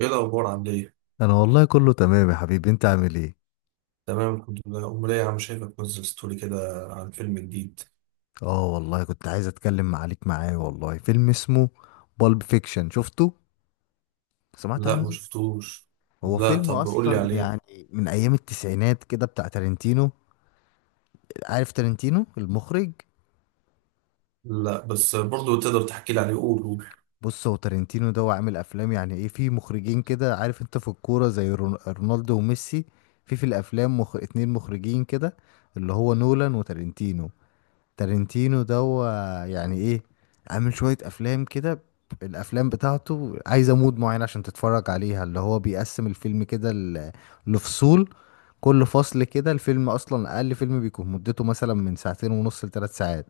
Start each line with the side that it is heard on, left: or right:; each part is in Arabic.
right: ايه الاخبار عامل ايه؟
left: انا والله كله تمام يا حبيبي، انت عامل ايه؟
right: تمام الحمد لله، امال ايه يا عم؟ شايفك منزل ستوري كده عن فيلم جديد.
left: اه والله كنت عايز اتكلم عليك. معايا والله فيلم اسمه بالب فيكشن، شفته؟ سمعت
right: لا، ما
left: عنه؟
right: شفتوش.
left: هو
right: لا
left: فيلم
right: طب قول لي
left: اصلا
right: عليه.
left: يعني من ايام التسعينات كده بتاع تارنتينو. عارف تارنتينو المخرج؟
right: لا بس برضو تقدر تحكي لي عليه، قول قول.
left: بص، هو تارنتينو ده هو عامل افلام، يعني ايه، في مخرجين كده، عارف انت في الكورة زي رونالدو وميسي، في الافلام اتنين مخرجين كده، اللي هو نولان وتارنتينو. تارنتينو ده هو يعني ايه، عامل شوية افلام كده. الافلام بتاعته عايزة مود معين عشان تتفرج عليها، اللي هو بيقسم الفيلم كده لفصول. كل فصل كده، الفيلم اصلا اقل فيلم بيكون مدته مثلا من ساعتين ونص لثلاث ساعات،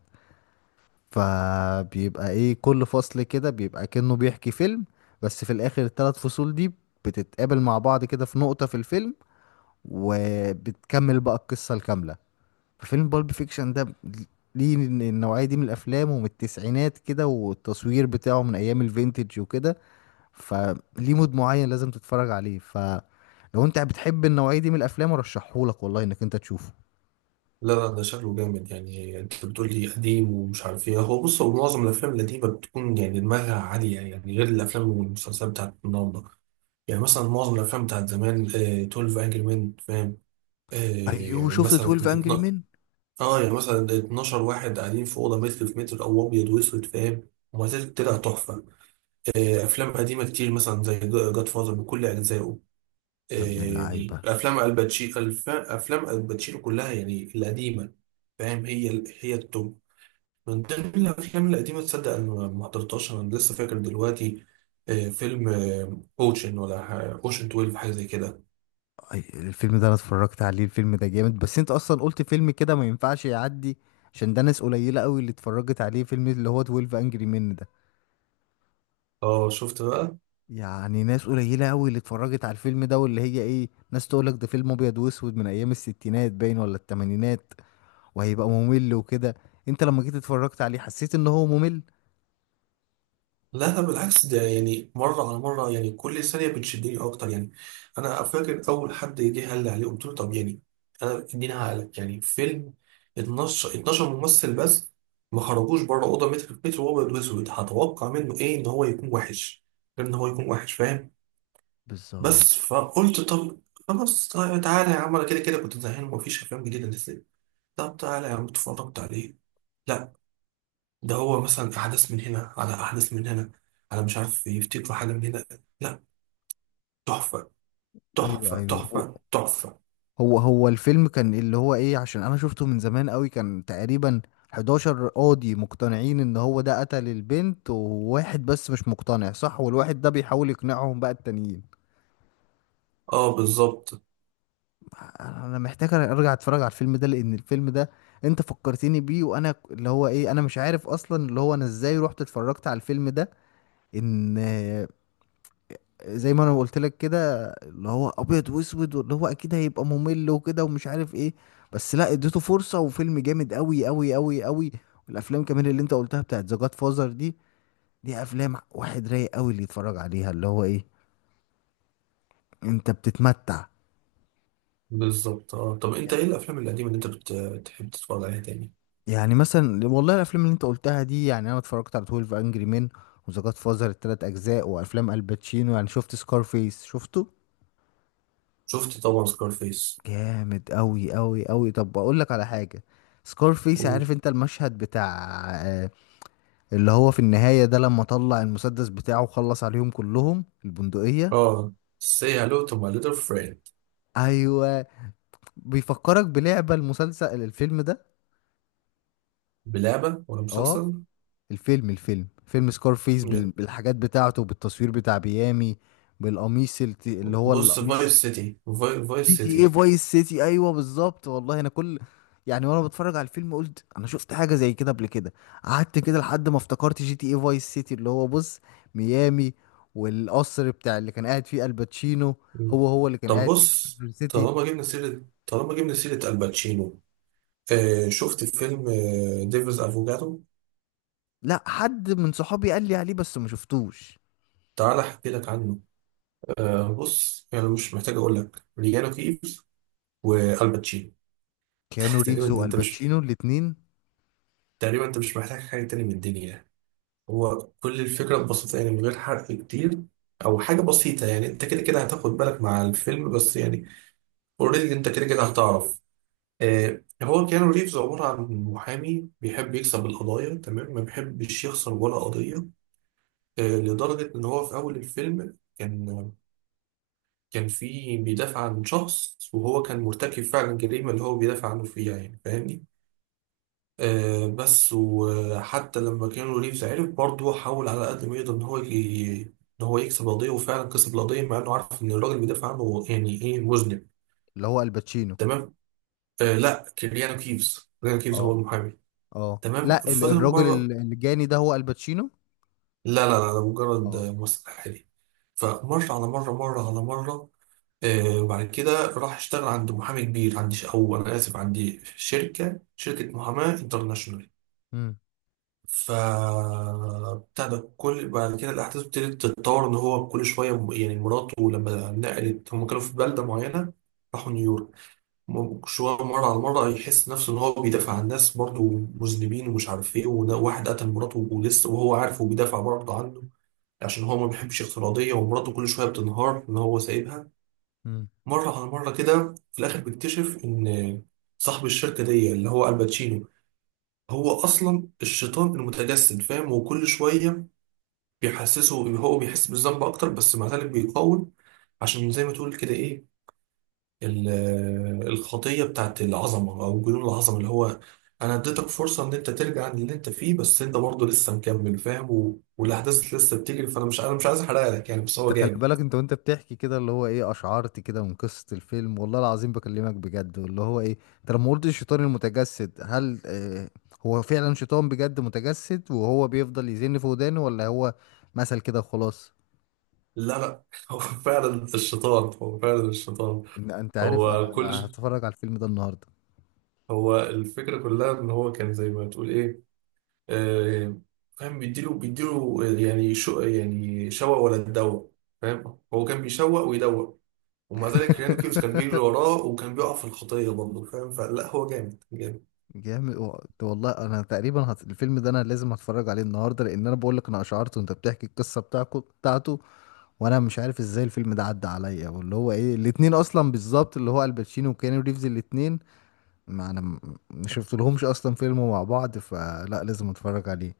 left: فبيبقى ايه، كل فصل كده بيبقى كأنه بيحكي فيلم، بس في الاخر الثلاث فصول دي بتتقابل مع بعض كده في نقطة في الفيلم، وبتكمل بقى القصة الكاملة. ففيلم بالب فيكشن ده ليه النوعية دي من الأفلام، ومن التسعينات كده، والتصوير بتاعه من أيام الفينتج وكده، فليه مود معين لازم تتفرج عليه. فلو أنت بتحب النوعية دي من الأفلام أرشحهولك، والله إنك أنت تشوفه.
right: لا لا، ده شكله جامد، يعني انت بتقول لي قديم ومش عارف ايه. هو بص، هو معظم الافلام القديمه بتكون يعني دماغها عاليه، يعني غير الافلام والمسلسلات بتاعت النهارده. يعني مثلا معظم الافلام بتاعت زمان، 12 انجري مان، فاهم؟
left: أيوه، شفت
right: مثلا.
left: 12 أنجري مين.
right: اه يعني مثلا 12 واحد قاعدين في اوضه متر في متر، او ابيض واسود، فاهم؟ وما زالت طلع تحفه. افلام قديمه كتير مثلا زي جاد فازر بكل اجزائه. آه،
left: يا ابن
right: يعني
left: اللعيبة.
right: افلام الباتشينو، افلام الباتشينو كلها يعني القديمه، فاهم؟ هي هي التوب. من ضمن الافلام القديمه، تصدق انا ما حضرتهاش، انا لسه فاكر دلوقتي، فيلم اوشن، ولا اوشن 12، حاجه زي كده.
left: الفيلم ده أنا اتفرجت عليه، الفيلم ده جامد، بس أنت أصلا قلت فيلم كده ما ينفعش يعدي، عشان ده ناس قليلة قوي اللي اتفرجت عليه، فيلم اللي هو 12 أنجري مين.
right: اه شفت بقى.
left: يعني ناس قليلة أوي اللي اتفرجت على الفيلم ده، واللي هي إيه، ناس تقولك ده فيلم أبيض وأسود من أيام الستينات باين ولا التمانينات، وهيبقى ممل وكده. أنت لما جيت اتفرجت عليه حسيت إن هو ممل؟
right: لا لا، بالعكس، ده يعني مرة على مرة يعني كل ثانية بتشدني أكتر يعني. أنا فاكر أول حد جه قال لي عليه قلت له طب يعني أنا إديني، هقلك يعني فيلم 12، 12 ممثل بس، ما خرجوش بره أوضة متر في متر، وهو أبيض وأسود. هتوقع منه إيه؟ إن هو يكون وحش. غير إن هو يكون وحش، فاهم؟ بس
left: بالظبط.
right: فقلت طب خلاص، طيب تعالى يا عم، أنا كده كده كنت زهقان ومفيش أفلام جديدة نزلت. طب تعالى يا عم اتفرجت عليه. لا، ده هو مثلا في حدث من هنا، على أحدث من هنا، على مش عارف يفتكروا حاجة من هنا. لا، تحفة
left: أيوه،
right: تحفة
left: أيوه، هو
right: تحفة تحفة.
left: هو هو الفيلم كان اللي هو إيه، عشان أنا شفته من زمان أوي، كان تقريبا 11 قاضي مقتنعين إن هو ده قتل البنت، وواحد بس مش مقتنع، صح، والواحد ده بيحاول يقنعهم بقى التانيين.
right: اه بالظبط.
left: انا محتاج ارجع اتفرج على الفيلم ده، لان الفيلم ده انت فكرتني بيه، وانا اللي هو ايه، انا مش عارف اصلا اللي هو انا ازاي رحت اتفرجت على الفيلم ده، ان زي ما انا قلت لك كده، اللي هو ابيض واسود، واللي هو اكيد هيبقى ممل وكده ومش عارف ايه، بس لا، اديته فرصة وفيلم جامد قوي قوي قوي قوي. والافلام كمان اللي انت قلتها بتاعت ذا جاد فازر دي، دي افلام واحد رايق قوي اللي يتفرج عليها، اللي هو ايه، انت بتتمتع.
right: بالظبط. اه طب انت ايه الافلام القديمة اللي انت بتحب تتفرج عليها تاني؟
left: يعني مثلا والله الافلام اللي انت قلتها دي، يعني انا اتفرجت على 12 انجري مان، وذا جاد فازر التلات اجزاء، وافلام الباتشينو، يعني شفت سكارفيس، شفته
right: شفت طبعا سكارفيس.
left: جامد قوي قوي قوي. طب اقول لك على حاجه، سكارفيس، عارف انت المشهد بتاع آه، اللي هو في النهايه ده، لما طلع المسدس بتاعه وخلص عليهم كلهم، البندقيه.
right: اه، سي هالو تو ماي ليتل فريند.
left: ايوه. بيفكرك بلعبه، المسلسل، الفيلم ده.
right: بلعبة ولا
left: اه،
right: مسلسل؟
left: الفيلم فيلم سكارفيس
right: لا.
left: بالحاجات بتاعته، بالتصوير بتاع ميامي، بالقميص اللي هو
right: بص، فايس
left: القميص،
right: سيتي، فايس
left: جي تي اي
right: سيتي.
left: فايس سيتي، ايوه بالظبط. والله انا كل يعني وانا بتفرج على الفيلم قلت انا شفت حاجه زي كده قبل كده، قعدت كده لحد ما افتكرت جي تي اي فايس سيتي، اللي هو بص ميامي، والقصر بتاع اللي كان قاعد فيه الباتشينو
right: مم.
left: هو هو اللي كان
right: طب
left: قاعد فيه.
right: بص.
left: توم سيتي.
right: طالما جبنا سيرة، طالما جبنا سيرة الباتشينو، شفت فيلم، ديفيز افوكاتو.
left: لا، حد من صحابي قال لي عليه بس ما شفتوش.
right: تعال احكي لك عنه. بص، يعني مش محتاج اقول لك، ليجانو كيفز والباتشينو.
left: كيانو
right: تقريبا
left: ريفز
right: انت مش
left: والباتشينو الاتنين.
right: تقريبا انت مش محتاج حاجه تاني من الدنيا يعني. هو كل الفكره ببساطه، يعني من غير حرق كتير، او حاجه بسيطه، يعني انت كده كده هتاخد بالك مع الفيلم بس يعني، اوريدي انت كده كده هتعرف. هو كيانو ريفز عباره عن محامي بيحب يكسب القضايا تمام، ما بيحبش يخسر ولا قضيه. لدرجه ان هو في اول الفيلم كان، كان بيدافع عن شخص، وهو كان مرتكب فعلا جريمة اللي هو بيدافع عنه فيها، يعني فاهمني؟ بس، وحتى لما كانوا ريفز عرف برضه، حاول على قد ما يقدر ان هو ان هو يكسب القضية، وفعلا كسب القضية، مع انه عارف ان الراجل بيدافع عنه يعني ايه، مذنب.
left: اللي هو الباتشينو؟
right: تمام. لا، كيليانو كيفز، كيليانو كيفز هو
left: اه.
right: المحامي.
left: اه،
right: تمام،
left: لا
right: فضل
left: الراجل
right: مرة.
left: الجاني ده هو الباتشينو.
right: لا لا لا، ده مجرد
left: اه.
right: ممثل حالي. فمرة على مرة، مرة على مرة. وبعد كده راح اشتغل عند محامي كبير، عندي او انا اسف، عندي شركه محاماه انترناشونال.
left: امم.
right: ف بتاع ده، كل بعد كده الاحداث ابتدت تتطور، ان هو كل شويه يعني مراته لما نقلت، هم كانوا في بلده معينه، راحوا نيويورك. شويه، مره على مره يحس نفسه ان هو بيدافع عن ناس برضه مذنبين ومش عارف ايه، وده واحد قتل مراته ولسه، وهو عارف وبيدافع برضه عنه، عشان هو ما بيحبش الافتراضيه، ومراته كل شويه بتنهار ان هو سايبها.
left: امم.
right: مرة على مرة كده في الآخر بيكتشف إن صاحب الشركة دي اللي هو الباتشينو هو أصلا الشيطان المتجسد، فاهم؟ وكل شوية بيحسسه، هو بيحس بالذنب أكتر، بس مع ذلك بيقاوم، عشان زي ما تقول كده إيه، ال- الخطية بتاعت العظمة أو جنون العظمة، اللي هو أنا اديتك فرصة إن أنت ترجع عن اللي أنت فيه بس أنت برضه لسه مكمل، فاهم؟ والأحداث لسه بتجري، فأنا مش عايز أحرق لك يعني، بس هو
left: انت خلي
right: جامد.
left: بالك انت وانت بتحكي كده اللي هو ايه، اشعرت كده من قصة الفيلم، والله العظيم بكلمك بجد، واللي هو ايه، انت لما قلت الشيطان المتجسد، هل هو فعلا شيطان بجد متجسد، وهو بيفضل يزن في ودانه، ولا هو مثل كده خلاص؟
right: لا لا، هو فعلا الشيطان، هو فعلا الشيطان.
left: ان انت عارف انا
right: هو كل ش-
left: انا هتفرج على الفيلم ده النهارده.
right: هو الفكرة كلها ان هو كان زي ما تقول ايه، آه فاهم، بيديله بيديله، يعني يعني شوق ولا تدوق، فاهم؟ هو كان بيشوق ويدوق، ومع ذلك ريانو كيفز كان بيجري وراه وكان بيقع في الخطية برضه، فاهم؟ فلا، هو جامد جامد.
left: جامد، والله انا تقريبا الفيلم ده انا لازم هتفرج عليه النهارده، لان انا بقول لك انا اشعرت وانت بتحكي القصه بتاعكو بتاعته، وانا مش عارف ازاي الفيلم ده عدى عليا، واللي هو ايه الاتنين اصلا بالظبط، اللي هو الباتشينو وكيانو ريفز الاتنين، ما انا م- ما شفت لهمش اصلا فيلم مع بعض، فلا لازم اتفرج عليه،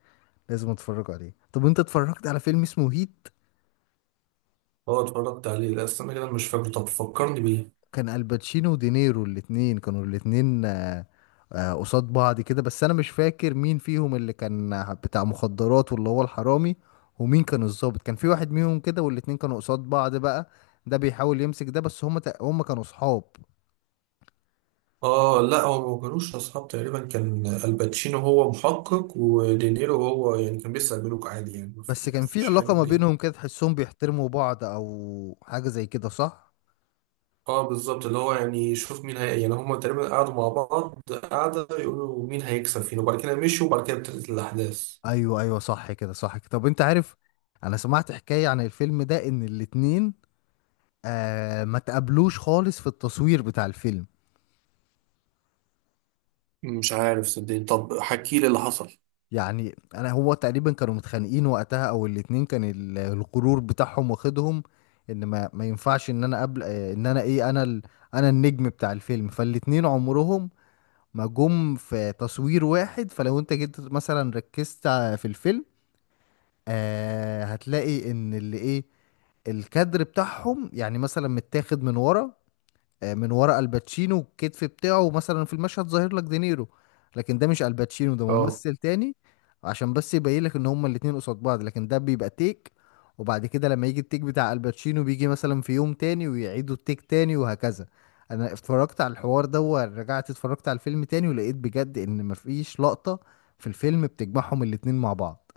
left: لازم اتفرج عليه. طب انت اتفرجت على فيلم اسمه هيت؟
right: اه اتفرجت عليه، لا استنى كده، أنا مش فاكره، طب فكرني بيه.
left: كان الباتشينو ودينيرو الاتنين، كانوا الاتنين قصاد بعض كده، بس انا مش فاكر مين فيهم اللي كان بتاع مخدرات واللي هو الحرامي، ومين كان الضابط، كان في واحد منهم كده، والاتنين كانوا قصاد بعض بقى، ده بيحاول يمسك ده، بس هما هما كانوا صحاب،
right: اه لا، هو ما كانوش اصحاب. تقريبا كان الباتشينو هو محقق، ودينيرو هو يعني كان بيسرق بنوك عادي يعني، ما في-
left: بس كان في
right: مفيش حاجة
left: علاقة ما
right: جديدة.
left: بينهم كده تحسهم بيحترموا بعض او حاجة زي كده، صح؟
right: اه بالظبط، اللي هو يعني شوف مين هي، يعني هما تقريبا قعدوا مع بعض قعدة يقولوا مين هيكسب فينا، وبعد كده مشوا، وبعد كده ابتدت الأحداث.
left: ايوه، ايوه، صح كده، صح كده. طب انت عارف، انا سمعت حكاية عن الفيلم ده، ان الاتنين آه ما تقابلوش خالص في التصوير بتاع الفيلم.
right: مش عارف صدقني، طب حكي لي اللي حصل.
left: يعني انا هو تقريبا كانوا متخانقين وقتها، او الاتنين كان الغرور بتاعهم واخدهم، ان ما ينفعش ان انا قبل ان انا ايه انا انا النجم بتاع الفيلم، فالاتنين عمرهم ما جم في تصوير واحد. فلو انت جيت مثلا ركزت في الفيلم، آه هتلاقي ان اللي ايه الكادر بتاعهم يعني مثلا متاخد من ورا، من ورا الباتشينو الكتف بتاعه مثلا، في المشهد ظاهر لك دينيرو، لكن ده مش الباتشينو، ده
right: اه
left: ممثل تاني عشان بس يبين لك ان هما الاتنين قصاد بعض، لكن ده بيبقى تيك، وبعد كده لما يجي التيك بتاع الباتشينو بيجي مثلا في يوم تاني، ويعيدوا التيك تاني وهكذا. انا اتفرجت على الحوار ده، ورجعت اتفرجت على الفيلم تاني، ولقيت بجد ان مفيش لقطة في الفيلم بتجمعهم الاتنين مع بعض.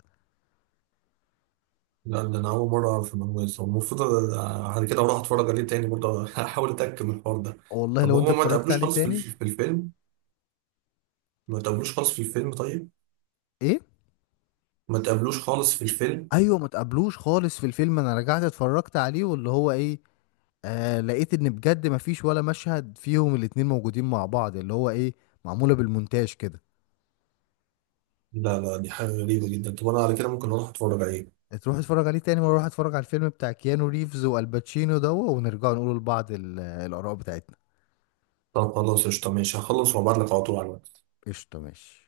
right: لا، ده أنا أول مرة أعرف المعلومة دي. المفروض بعد كده أروح أتفرج عليه تاني برضه أحاول أتأكد من الحوار ده.
left: والله
right: طب
left: لو انت
right: هما ما
left: اتفرجت
right: تقابلوش
left: عليه
right: خالص في
left: تاني.
right: في الفيلم؟ ما تقابلوش خالص في الفيلم، طيب.
left: ايه؟
right: ما تقابلوش خالص في الفيلم.
left: ايوه، ما تقابلوش خالص في الفيلم، انا رجعت اتفرجت عليه واللي هو ايه، آه لقيت ان بجد ما فيش ولا مشهد فيهم الاتنين موجودين مع بعض، اللي هو ايه، معمولة بالمونتاج كده.
right: لا لا، دي حاجة غريبة جدا، طب أنا على كده ممكن أروح أتفرج عليه.
left: تروح اتفرج عليه تاني مرة، روح اتفرج على الفيلم بتاع كيانو ريفز والباتشينو ده، ونرجع نقول لبعض الاراء بتاعتنا.
right: طب خلاص قشطة ماشي، هخلص وأبعتلك على طول على الواتس.
left: قشطة، ماشي.